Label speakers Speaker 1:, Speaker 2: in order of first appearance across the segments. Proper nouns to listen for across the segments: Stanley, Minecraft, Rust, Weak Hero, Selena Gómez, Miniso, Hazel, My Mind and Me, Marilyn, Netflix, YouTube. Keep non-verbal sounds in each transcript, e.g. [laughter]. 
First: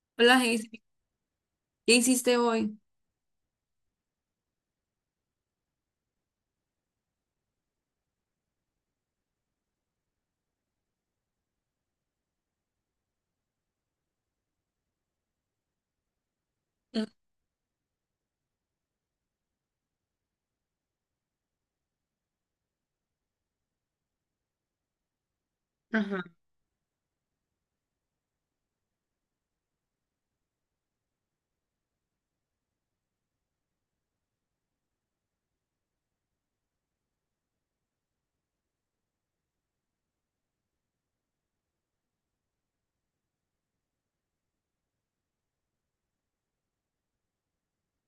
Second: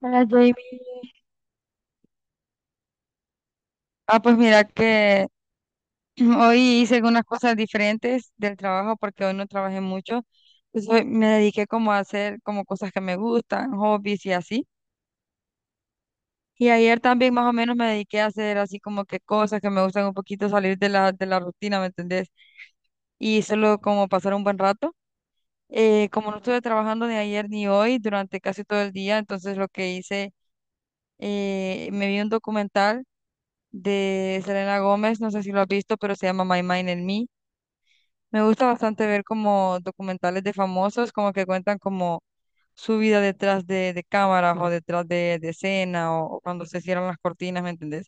Speaker 1: Hola,
Speaker 2: Hola,
Speaker 1: Jamie.
Speaker 2: Hazel, ¿qué hiciste hoy?
Speaker 1: Pues mira que [clears throat] hoy hice algunas cosas diferentes del trabajo porque hoy no trabajé mucho. Pues hoy me dediqué como a hacer como cosas que me gustan, hobbies y así. Y ayer
Speaker 2: Mm.
Speaker 1: también más o menos me dediqué a hacer así como que cosas que me gustan un poquito salir de la rutina, ¿me entendés? Y solo como pasar un buen rato. Eh,
Speaker 2: Ajá.
Speaker 1: como no estuve trabajando ni ayer ni hoy durante casi todo el día, entonces lo que hice, me vi un documental de Selena Gómez, no sé si lo has visto, pero se llama My Mind and Me. Me gusta bastante ver como documentales de famosos, como que cuentan como su vida detrás de cámaras o detrás de escena o cuando se cierran las cortinas, ¿me entendés?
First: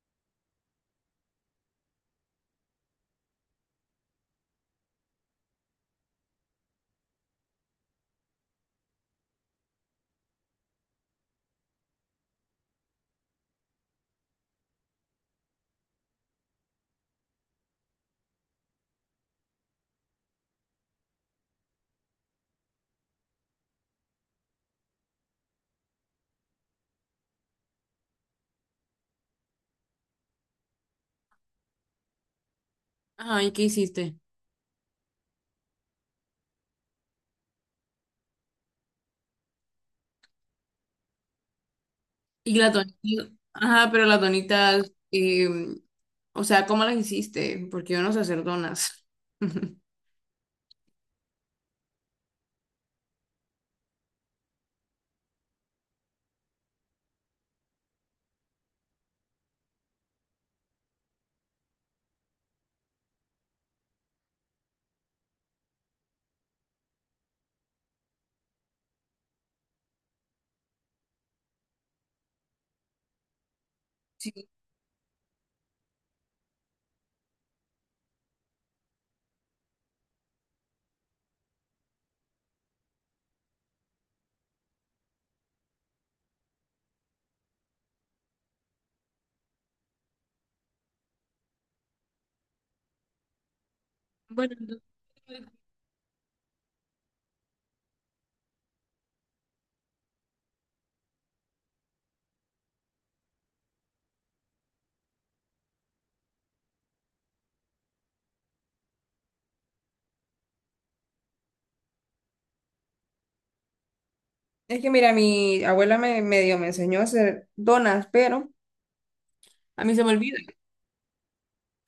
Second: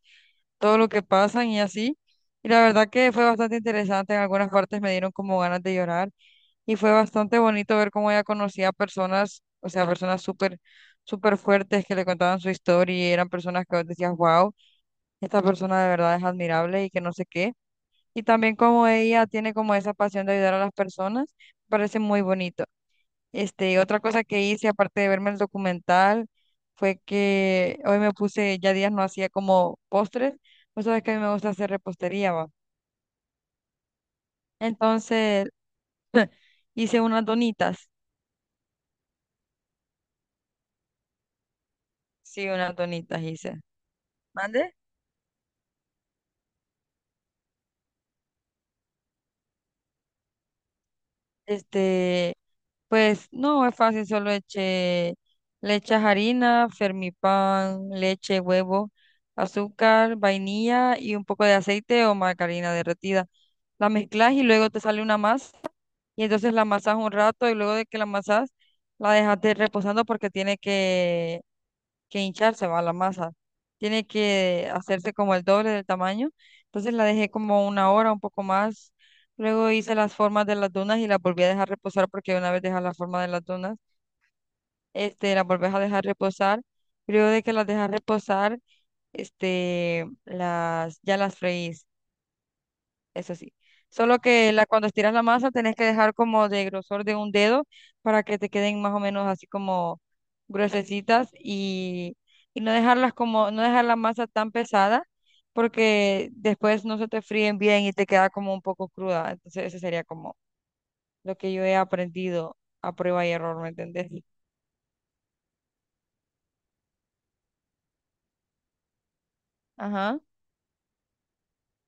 Speaker 1: Todo lo que pasan y así. Y la verdad que fue bastante interesante, en algunas partes me dieron como ganas de llorar y fue bastante bonito ver cómo ella conocía a personas, o sea, personas súper, súper fuertes que le contaban su historia y eran personas que vos decías, wow, esta persona de verdad es admirable y que no sé qué. Y también como ella tiene como esa pasión de ayudar a las personas, parece muy bonito. Este, y otra cosa que hice, aparte de verme el documental, fue que hoy me puse, ya días no hacía como postres. Vos sabés que a mí me gusta hacer repostería, va.
Speaker 2: Ajá, ¿y qué hiciste?
Speaker 1: Entonces, [clears throat] [laughs] hice unas donitas. Sí,
Speaker 2: Y la
Speaker 1: unas donitas
Speaker 2: tonita,
Speaker 1: hice.
Speaker 2: ajá, pero las
Speaker 1: ¿Mande?
Speaker 2: donitas, o sea, ¿cómo las hiciste? Porque yo no sé hacer donas. [laughs]
Speaker 1: Este, pues no es fácil, solo eche, le echas harina, fermipan, leche, huevo, azúcar, vainilla y un poco de aceite o margarina derretida. La mezclas y luego te sale una masa y entonces la amasas un rato y luego de que la amasas la dejas reposando porque tiene que hincharse, va la masa. Tiene que hacerse como el doble del tamaño. Entonces la dejé como una hora, un poco más. Luego hice las formas de las dunas y las volví a dejar reposar porque una vez dejas la forma de las dunas, este, las volvés a dejar reposar. Luego de que las dejas reposar, este, las, ya las freís, eso sí. Solo que
Speaker 2: Bueno,
Speaker 1: la,
Speaker 2: entonces-
Speaker 1: cuando estiras la masa tenés que dejar como de grosor de un dedo para que te queden más o menos así como gruesecitas y no dejarlas como, no dejar la masa tan pesada porque después no se te fríen bien y te queda como un poco cruda. Entonces ese sería como lo que yo he aprendido a prueba y error, ¿me entendés?
Speaker 2: Es que mira, mi abuela me medio me enseñó a hacer donas, pero a mí se me
Speaker 1: Ajá.
Speaker 2: olvida.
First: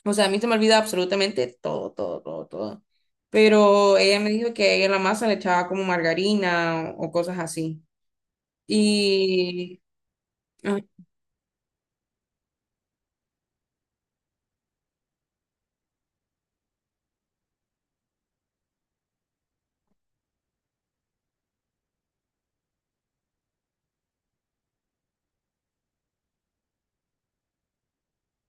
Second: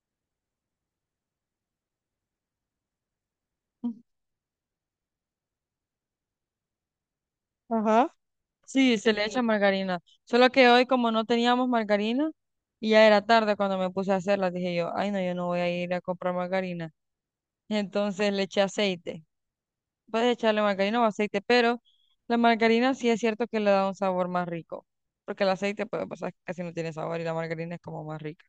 Speaker 2: O sea, a mí se me olvida absolutamente todo, todo, todo, todo. Pero ella me dijo que ella en la masa le echaba como margarina o cosas así.
Speaker 1: Ajá. Sí, se le echa. Sí,
Speaker 2: Y
Speaker 1: margarina. Solo que
Speaker 2: ah,
Speaker 1: hoy como no teníamos margarina y ya era tarde cuando me puse a hacerla, dije yo, ay, no, yo no voy a ir a comprar margarina. Entonces le eché aceite. Puedes echarle margarina o aceite, pero la margarina sí es cierto que le da un sabor más rico, porque el aceite puede pasar casi no tiene sabor y la margarina es como más rica,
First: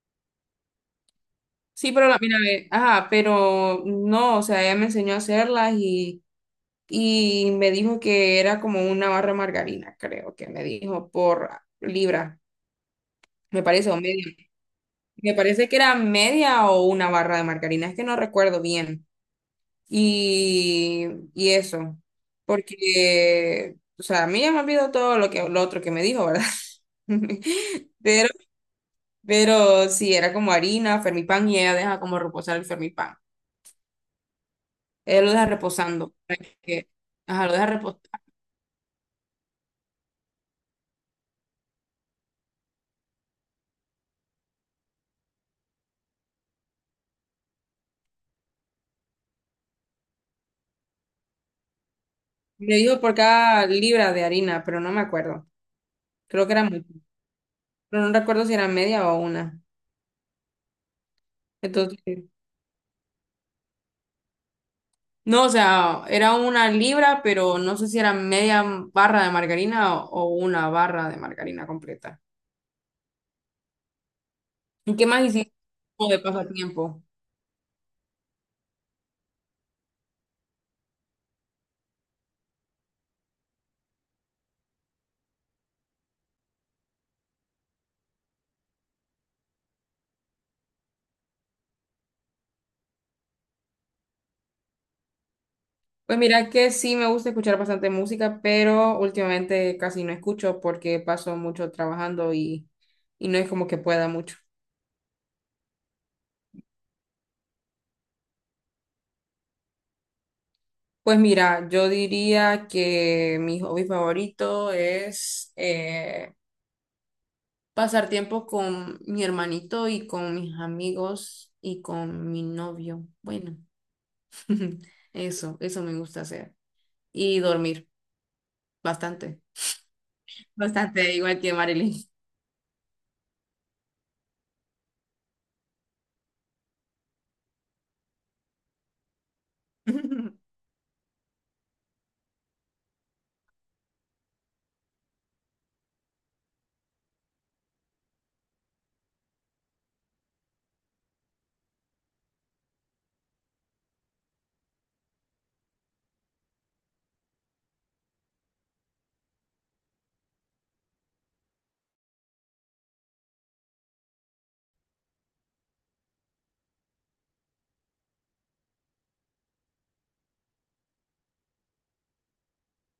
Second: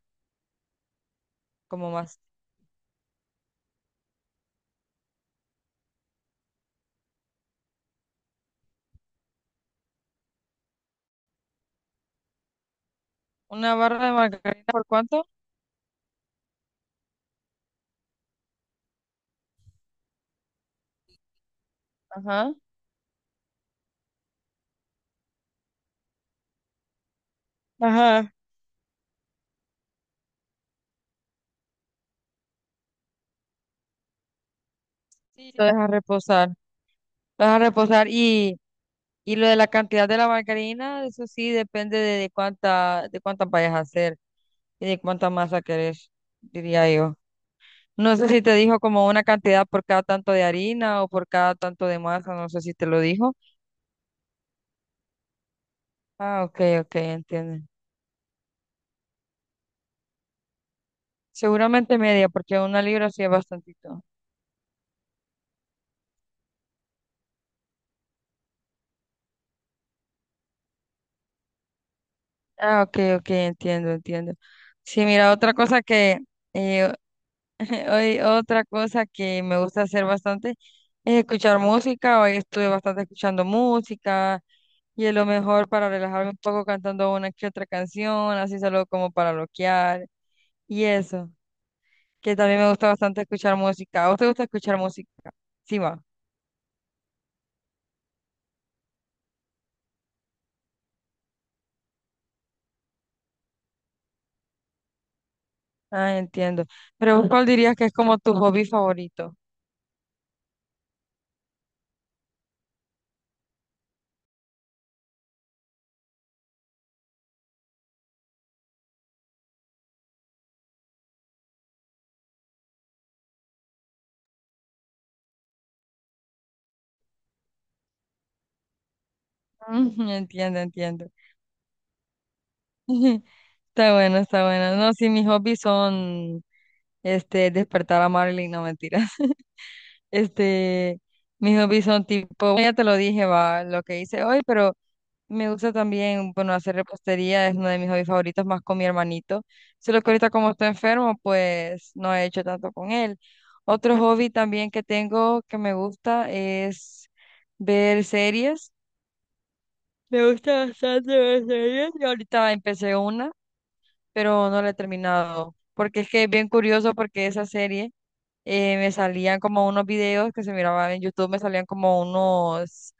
Speaker 1: como
Speaker 2: sí, pero la,
Speaker 1: más.
Speaker 2: mira, ve, ajá, pero no, o sea, ella me enseñó a hacerlas y me dijo que era como una barra de margarina, creo que me dijo, por libra, me
Speaker 1: Una
Speaker 2: parece, o
Speaker 1: barra de
Speaker 2: media.
Speaker 1: margarina, ¿por cuánto?
Speaker 2: Me parece que era media o una barra de margarina, es que no recuerdo bien. Y, y eso,
Speaker 1: Ajá.
Speaker 2: porque, o sea, a mí ya me olvidó todo lo que, lo otro que me dijo, ¿verdad? [laughs] Pero,
Speaker 1: Ajá.
Speaker 2: pero sí, era como harina, fermipan, y ella deja como reposar el fermipan. Ella lo deja
Speaker 1: Sí, lo dejas
Speaker 2: reposando, para
Speaker 1: reposar.
Speaker 2: que,
Speaker 1: Lo
Speaker 2: ajá, lo
Speaker 1: dejas
Speaker 2: deja reposar.
Speaker 1: reposar. Y. Y lo de la cantidad de la margarina, eso sí depende de cuánta, de cuántas vayas a hacer y de cuánta masa querés, diría yo. No sé si te dijo como una cantidad por cada tanto de harina o por cada tanto de masa, no sé si
Speaker 2: Me
Speaker 1: te lo
Speaker 2: dijo por
Speaker 1: dijo.
Speaker 2: cada libra de harina, pero no me acuerdo.
Speaker 1: Ah,
Speaker 2: Creo que
Speaker 1: ok,
Speaker 2: era mucho,
Speaker 1: ok, entiendo.
Speaker 2: pero no recuerdo si era media o una.
Speaker 1: Seguramente
Speaker 2: Entonces,
Speaker 1: media, porque una libra sí es bastantito.
Speaker 2: no, o sea, era una libra, pero no sé si era media barra de margarina o una barra de margarina completa.
Speaker 1: Ah, ok, ok, entiendo, entiendo.
Speaker 2: ¿Y
Speaker 1: Sí,
Speaker 2: ¿Qué más
Speaker 1: mira,
Speaker 2: hiciste
Speaker 1: otra cosa
Speaker 2: como
Speaker 1: que,
Speaker 2: de
Speaker 1: eh,
Speaker 2: pasatiempo?
Speaker 1: [laughs] hoy, otra cosa que me gusta hacer bastante es escuchar música. Hoy estuve bastante escuchando música. Y es lo mejor para relajarme un poco cantando una que otra canción, así solo como para bloquear. Y eso, que también me gusta bastante escuchar música. ¿A vos te gusta escuchar música? Sí, va.
Speaker 2: Pues mira que sí me gusta escuchar bastante música, pero últimamente casi no escucho porque paso mucho trabajando y no es como que pueda mucho.
Speaker 1: Ah, entiendo. Pero vos, ¿cuál dirías que es como tu hobby favorito?
Speaker 2: Pues mira, yo diría que mi hobby favorito es pasar tiempo con mi hermanito y con mis amigos y con mi novio. Bueno, [laughs] eso me gusta hacer. Y dormir bastante,
Speaker 1: [laughs] Mm, entiendo, entiendo.
Speaker 2: bastante, igual que Marilyn.
Speaker 1: [laughs] Está bueno, está bueno. No, sí, mis hobbies son, este, despertar a Marilyn, no, mentiras. [laughs]
Speaker 2: [laughs]
Speaker 1: Este, mis hobbies son tipo, ya te lo dije, va, lo que hice hoy, pero me gusta también, bueno, hacer repostería es uno de mis hobbies favoritos, más con mi hermanito. Solo que ahorita como está enfermo, pues no he hecho tanto con él. Otro hobby también que tengo que me gusta es ver series. Me gusta bastante ver series. Y ahorita empecé una, pero no la he terminado. Porque es que es bien curioso porque esa serie me salían como unos videos que se miraban en YouTube, me salían como unos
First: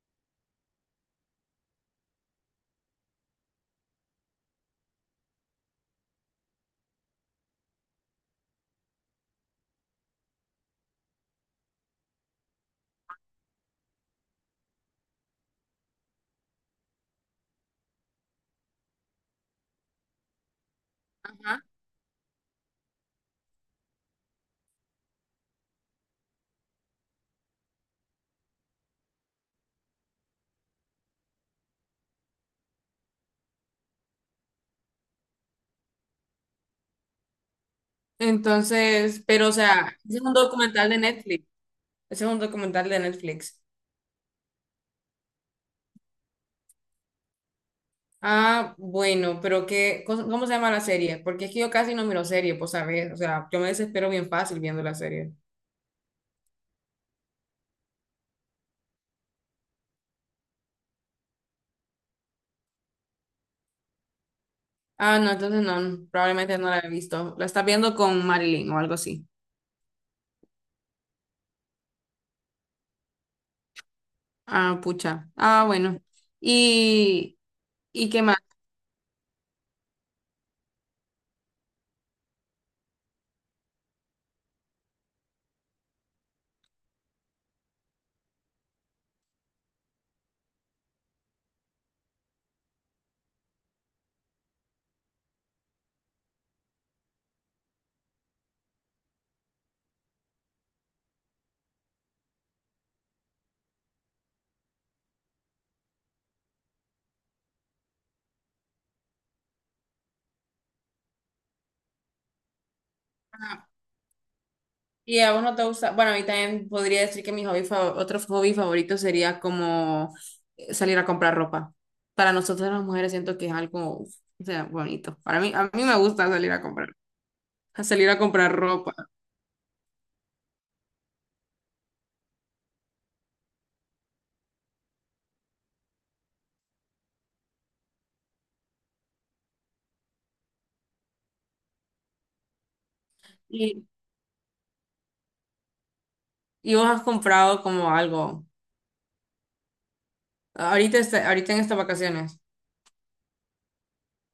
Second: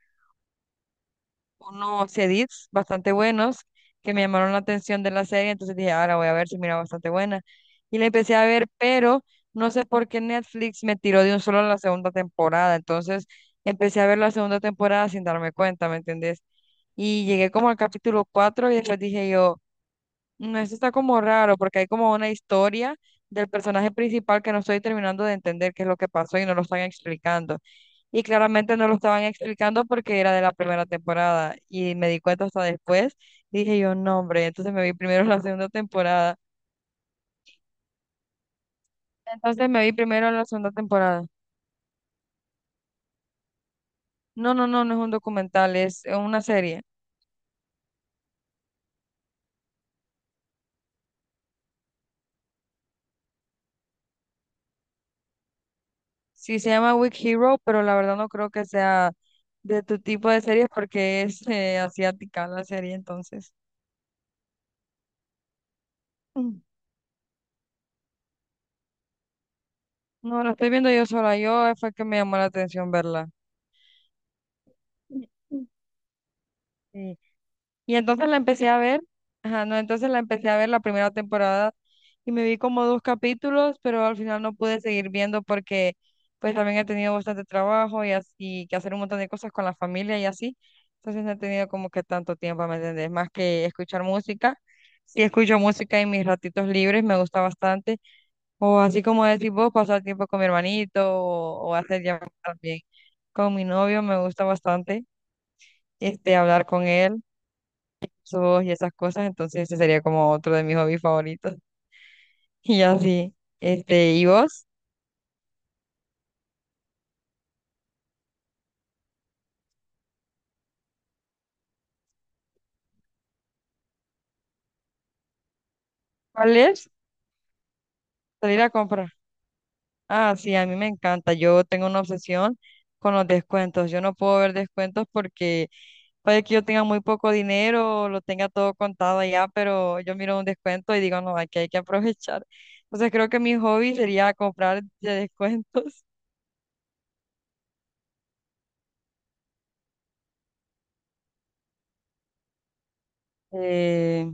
Speaker 1: unos edits bastante buenos que me llamaron la atención de la serie, entonces dije, ahora voy a ver si mira bastante buena. Y la empecé a ver, pero no sé por qué Netflix me tiró de un solo la segunda temporada, entonces empecé a ver la segunda temporada sin darme cuenta, ¿me entendés? Y llegué como al capítulo 4 y después dije yo, no, esto está como raro porque hay como una historia del personaje principal que no estoy terminando de entender qué es lo que pasó y no lo están explicando y claramente no lo estaban explicando porque era de la primera temporada y me di cuenta hasta después. Dije yo, no, hombre, entonces me vi primero la segunda temporada.
Speaker 2: Entonces, pero o
Speaker 1: Entonces me vi
Speaker 2: sea, ese es
Speaker 1: primero
Speaker 2: un
Speaker 1: la segunda
Speaker 2: documental de
Speaker 1: temporada.
Speaker 2: Netflix. Ese es un documental de Netflix.
Speaker 1: No, no, no, no es un documental, es una serie.
Speaker 2: Ah, bueno, pero qué, cos- ¿cómo se llama la serie? Porque es que yo casi no miro serie, pues sabes, o sea, yo me desespero bien fácil viendo la serie.
Speaker 1: Sí, se llama Weak Hero, pero la verdad no creo que sea de tu tipo de series porque es asiática la serie, entonces.
Speaker 2: Ah, no, entonces no, probablemente
Speaker 1: Mm.
Speaker 2: no la he visto. La estás viendo con Marilyn o algo así.
Speaker 1: No, la estoy viendo yo sola, yo fue que me llamó la atención verla.
Speaker 2: Ah,
Speaker 1: Mm,
Speaker 2: pucha. Ah,
Speaker 1: mm.
Speaker 2: bueno.
Speaker 1: Sí.
Speaker 2: ¿Y,
Speaker 1: Y
Speaker 2: y qué
Speaker 1: entonces
Speaker 2: más?
Speaker 1: la empecé a ver, ajá, no, entonces la empecé a ver la primera temporada y me vi como dos capítulos, pero al final no pude seguir viendo porque pues también he tenido bastante trabajo y así, que hacer un montón de cosas con la familia y así. Entonces no he tenido como que tanto tiempo, ¿me entendés? Más que escuchar música. Sí escucho música en mis ratitos libres, me gusta bastante. O así como decís vos, pasar tiempo con mi hermanito o hacer llamadas también con mi novio, me gusta bastante, este, hablar con él surf y esas cosas, entonces ese sería como otro de mis hobbies favoritos. [laughs] Y así, este, ¿y vos?
Speaker 2: Y a vos no te gusta, bueno, a mí también podría decir que mi hobby fa- otro hobby favorito sería como salir a comprar ropa. Para nosotras las mujeres siento que es algo, o sea, bonito. Para mí, a mí me gusta salir
Speaker 1: ¿Cuál
Speaker 2: a comprar,
Speaker 1: es?
Speaker 2: a salir a comprar
Speaker 1: Salir a
Speaker 2: ropa.
Speaker 1: comprar. Ah, sí, a mí me encanta. Yo tengo una obsesión con los descuentos. Yo no puedo ver descuentos porque puede que yo tenga muy poco dinero, lo tenga todo contado allá, pero yo miro un descuento y digo, no, aquí hay que aprovechar. Entonces creo que mi
Speaker 2: Y,
Speaker 1: hobby sería comprar de descuentos.
Speaker 2: y vos has comprado como algo, ahorita, este- ahorita en estas vacaciones,
Speaker 1: eh,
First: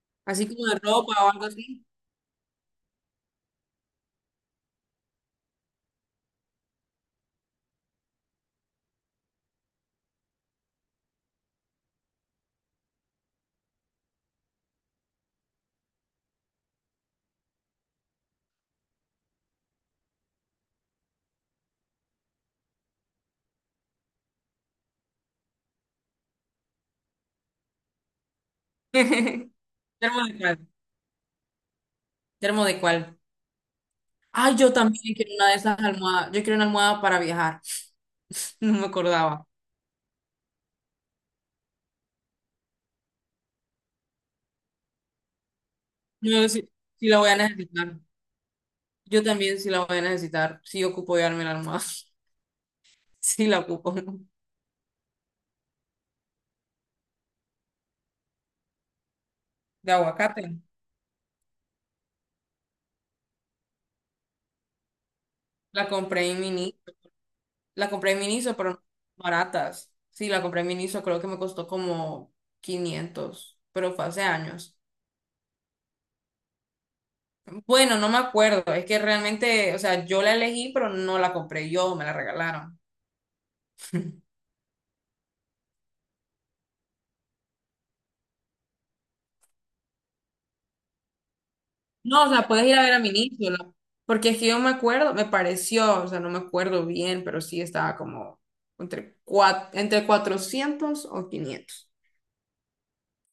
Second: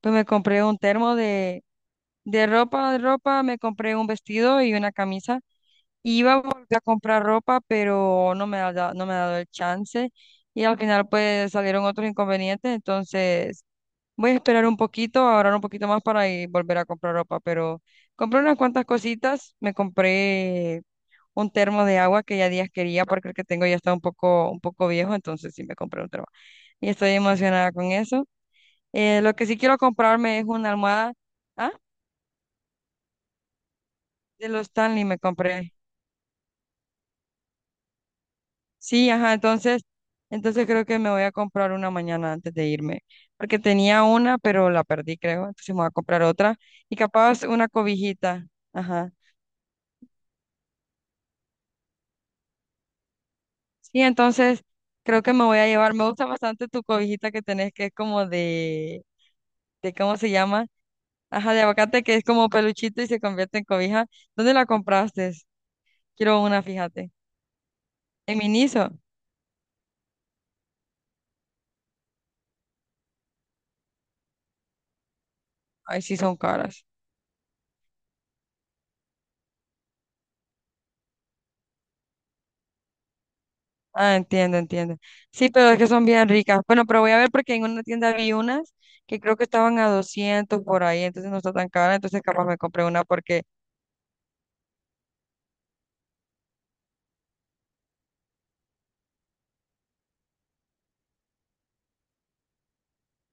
Speaker 1: pues me
Speaker 2: así
Speaker 1: compré
Speaker 2: como de
Speaker 1: un
Speaker 2: ropa
Speaker 1: termo
Speaker 2: o algo así.
Speaker 1: de ropa, me compré un vestido y una camisa. Y iba a volver a comprar ropa, pero no me ha dado, no me ha dado el chance. Y al final pues salieron otros inconvenientes, entonces voy a esperar un poquito, ahorrar un poquito más para ir, volver a comprar ropa. Pero compré unas cuantas cositas, me compré un termo de agua que ya días quería porque el que tengo ya está un poco viejo, entonces sí me compré un termo. Y estoy emocionada con eso. Lo que sí
Speaker 2: [laughs]
Speaker 1: quiero
Speaker 2: ¿Termo de
Speaker 1: comprarme es
Speaker 2: cuál?
Speaker 1: una almohada. Ah,
Speaker 2: ¿Termo de cuál?
Speaker 1: de
Speaker 2: Ay,
Speaker 1: los
Speaker 2: yo
Speaker 1: Stanley
Speaker 2: también
Speaker 1: me
Speaker 2: quiero una de
Speaker 1: compré.
Speaker 2: esas almohadas. Yo quiero una almohada para viajar. [laughs] No me
Speaker 1: Sí, ajá,
Speaker 2: acordaba.
Speaker 1: entonces, entonces creo que me voy a comprar una mañana antes de irme, porque tenía una, pero la perdí, creo. Entonces me voy a comprar
Speaker 2: No sé
Speaker 1: otra
Speaker 2: si,
Speaker 1: y
Speaker 2: si la voy a
Speaker 1: capaz una
Speaker 2: necesitar.
Speaker 1: cobijita. Ajá.
Speaker 2: Yo también sí la voy a necesitar. Sí ocupo llevarme la almohada. [laughs] Sí la ocupo.
Speaker 1: Sí, entonces creo que me voy a llevar. Me gusta bastante tu cobijita que tenés, que es como
Speaker 2: De
Speaker 1: de ¿cómo se
Speaker 2: aguacate.
Speaker 1: llama? Ajá, de aguacate, que es como peluchito y se convierte en cobija. ¿Dónde la compraste?
Speaker 2: La compré en
Speaker 1: Quiero una,
Speaker 2: Miniso.
Speaker 1: fíjate.
Speaker 2: La compré en
Speaker 1: En
Speaker 2: Miniso, pero no
Speaker 1: Miniso.
Speaker 2: baratas. Sí, la compré en Miniso. Creo que me costó como 500 pero fue hace años.
Speaker 1: Ay, sí, son caras.
Speaker 2: Bueno, no me acuerdo. Es que realmente, o sea, yo la elegí, pero no la compré yo. Me la regalaron.
Speaker 1: Ah, entiendo, entiendo. Sí, pero es que son bien ricas. Bueno, pero voy a ver porque en una tienda vi unas que creo que estaban a 200 por ahí, entonces no está tan cara, entonces
Speaker 2: No, o
Speaker 1: capaz
Speaker 2: sea,
Speaker 1: me
Speaker 2: puedes ir a
Speaker 1: compré
Speaker 2: ver a
Speaker 1: una porque...
Speaker 2: Miniso. La- Porque es que yo me acuerdo, me pareció, o sea, no me acuerdo bien, pero sí estaba como entre, cuat- entre 400 o 500.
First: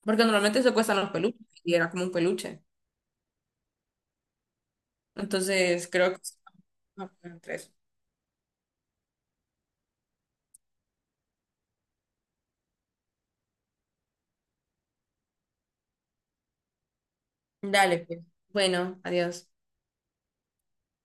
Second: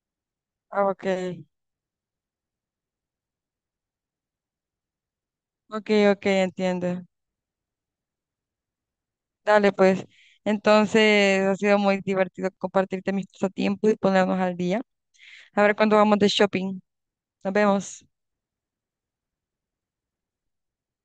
Speaker 2: Porque normalmente se
Speaker 1: Ah,
Speaker 2: cuestan
Speaker 1: ok,
Speaker 2: los peluches y era como un peluche. Entonces
Speaker 1: ok,
Speaker 2: creo que...
Speaker 1: ok, entiendo.
Speaker 2: Ah, bueno, entre eso.
Speaker 1: Dale, pues. Entonces ha sido muy divertido compartirte mis pasatiempos y ponernos al día. A ver cuándo vamos de shopping. Nos
Speaker 2: Dale,
Speaker 1: vemos.
Speaker 2: pues. Bueno, adiós.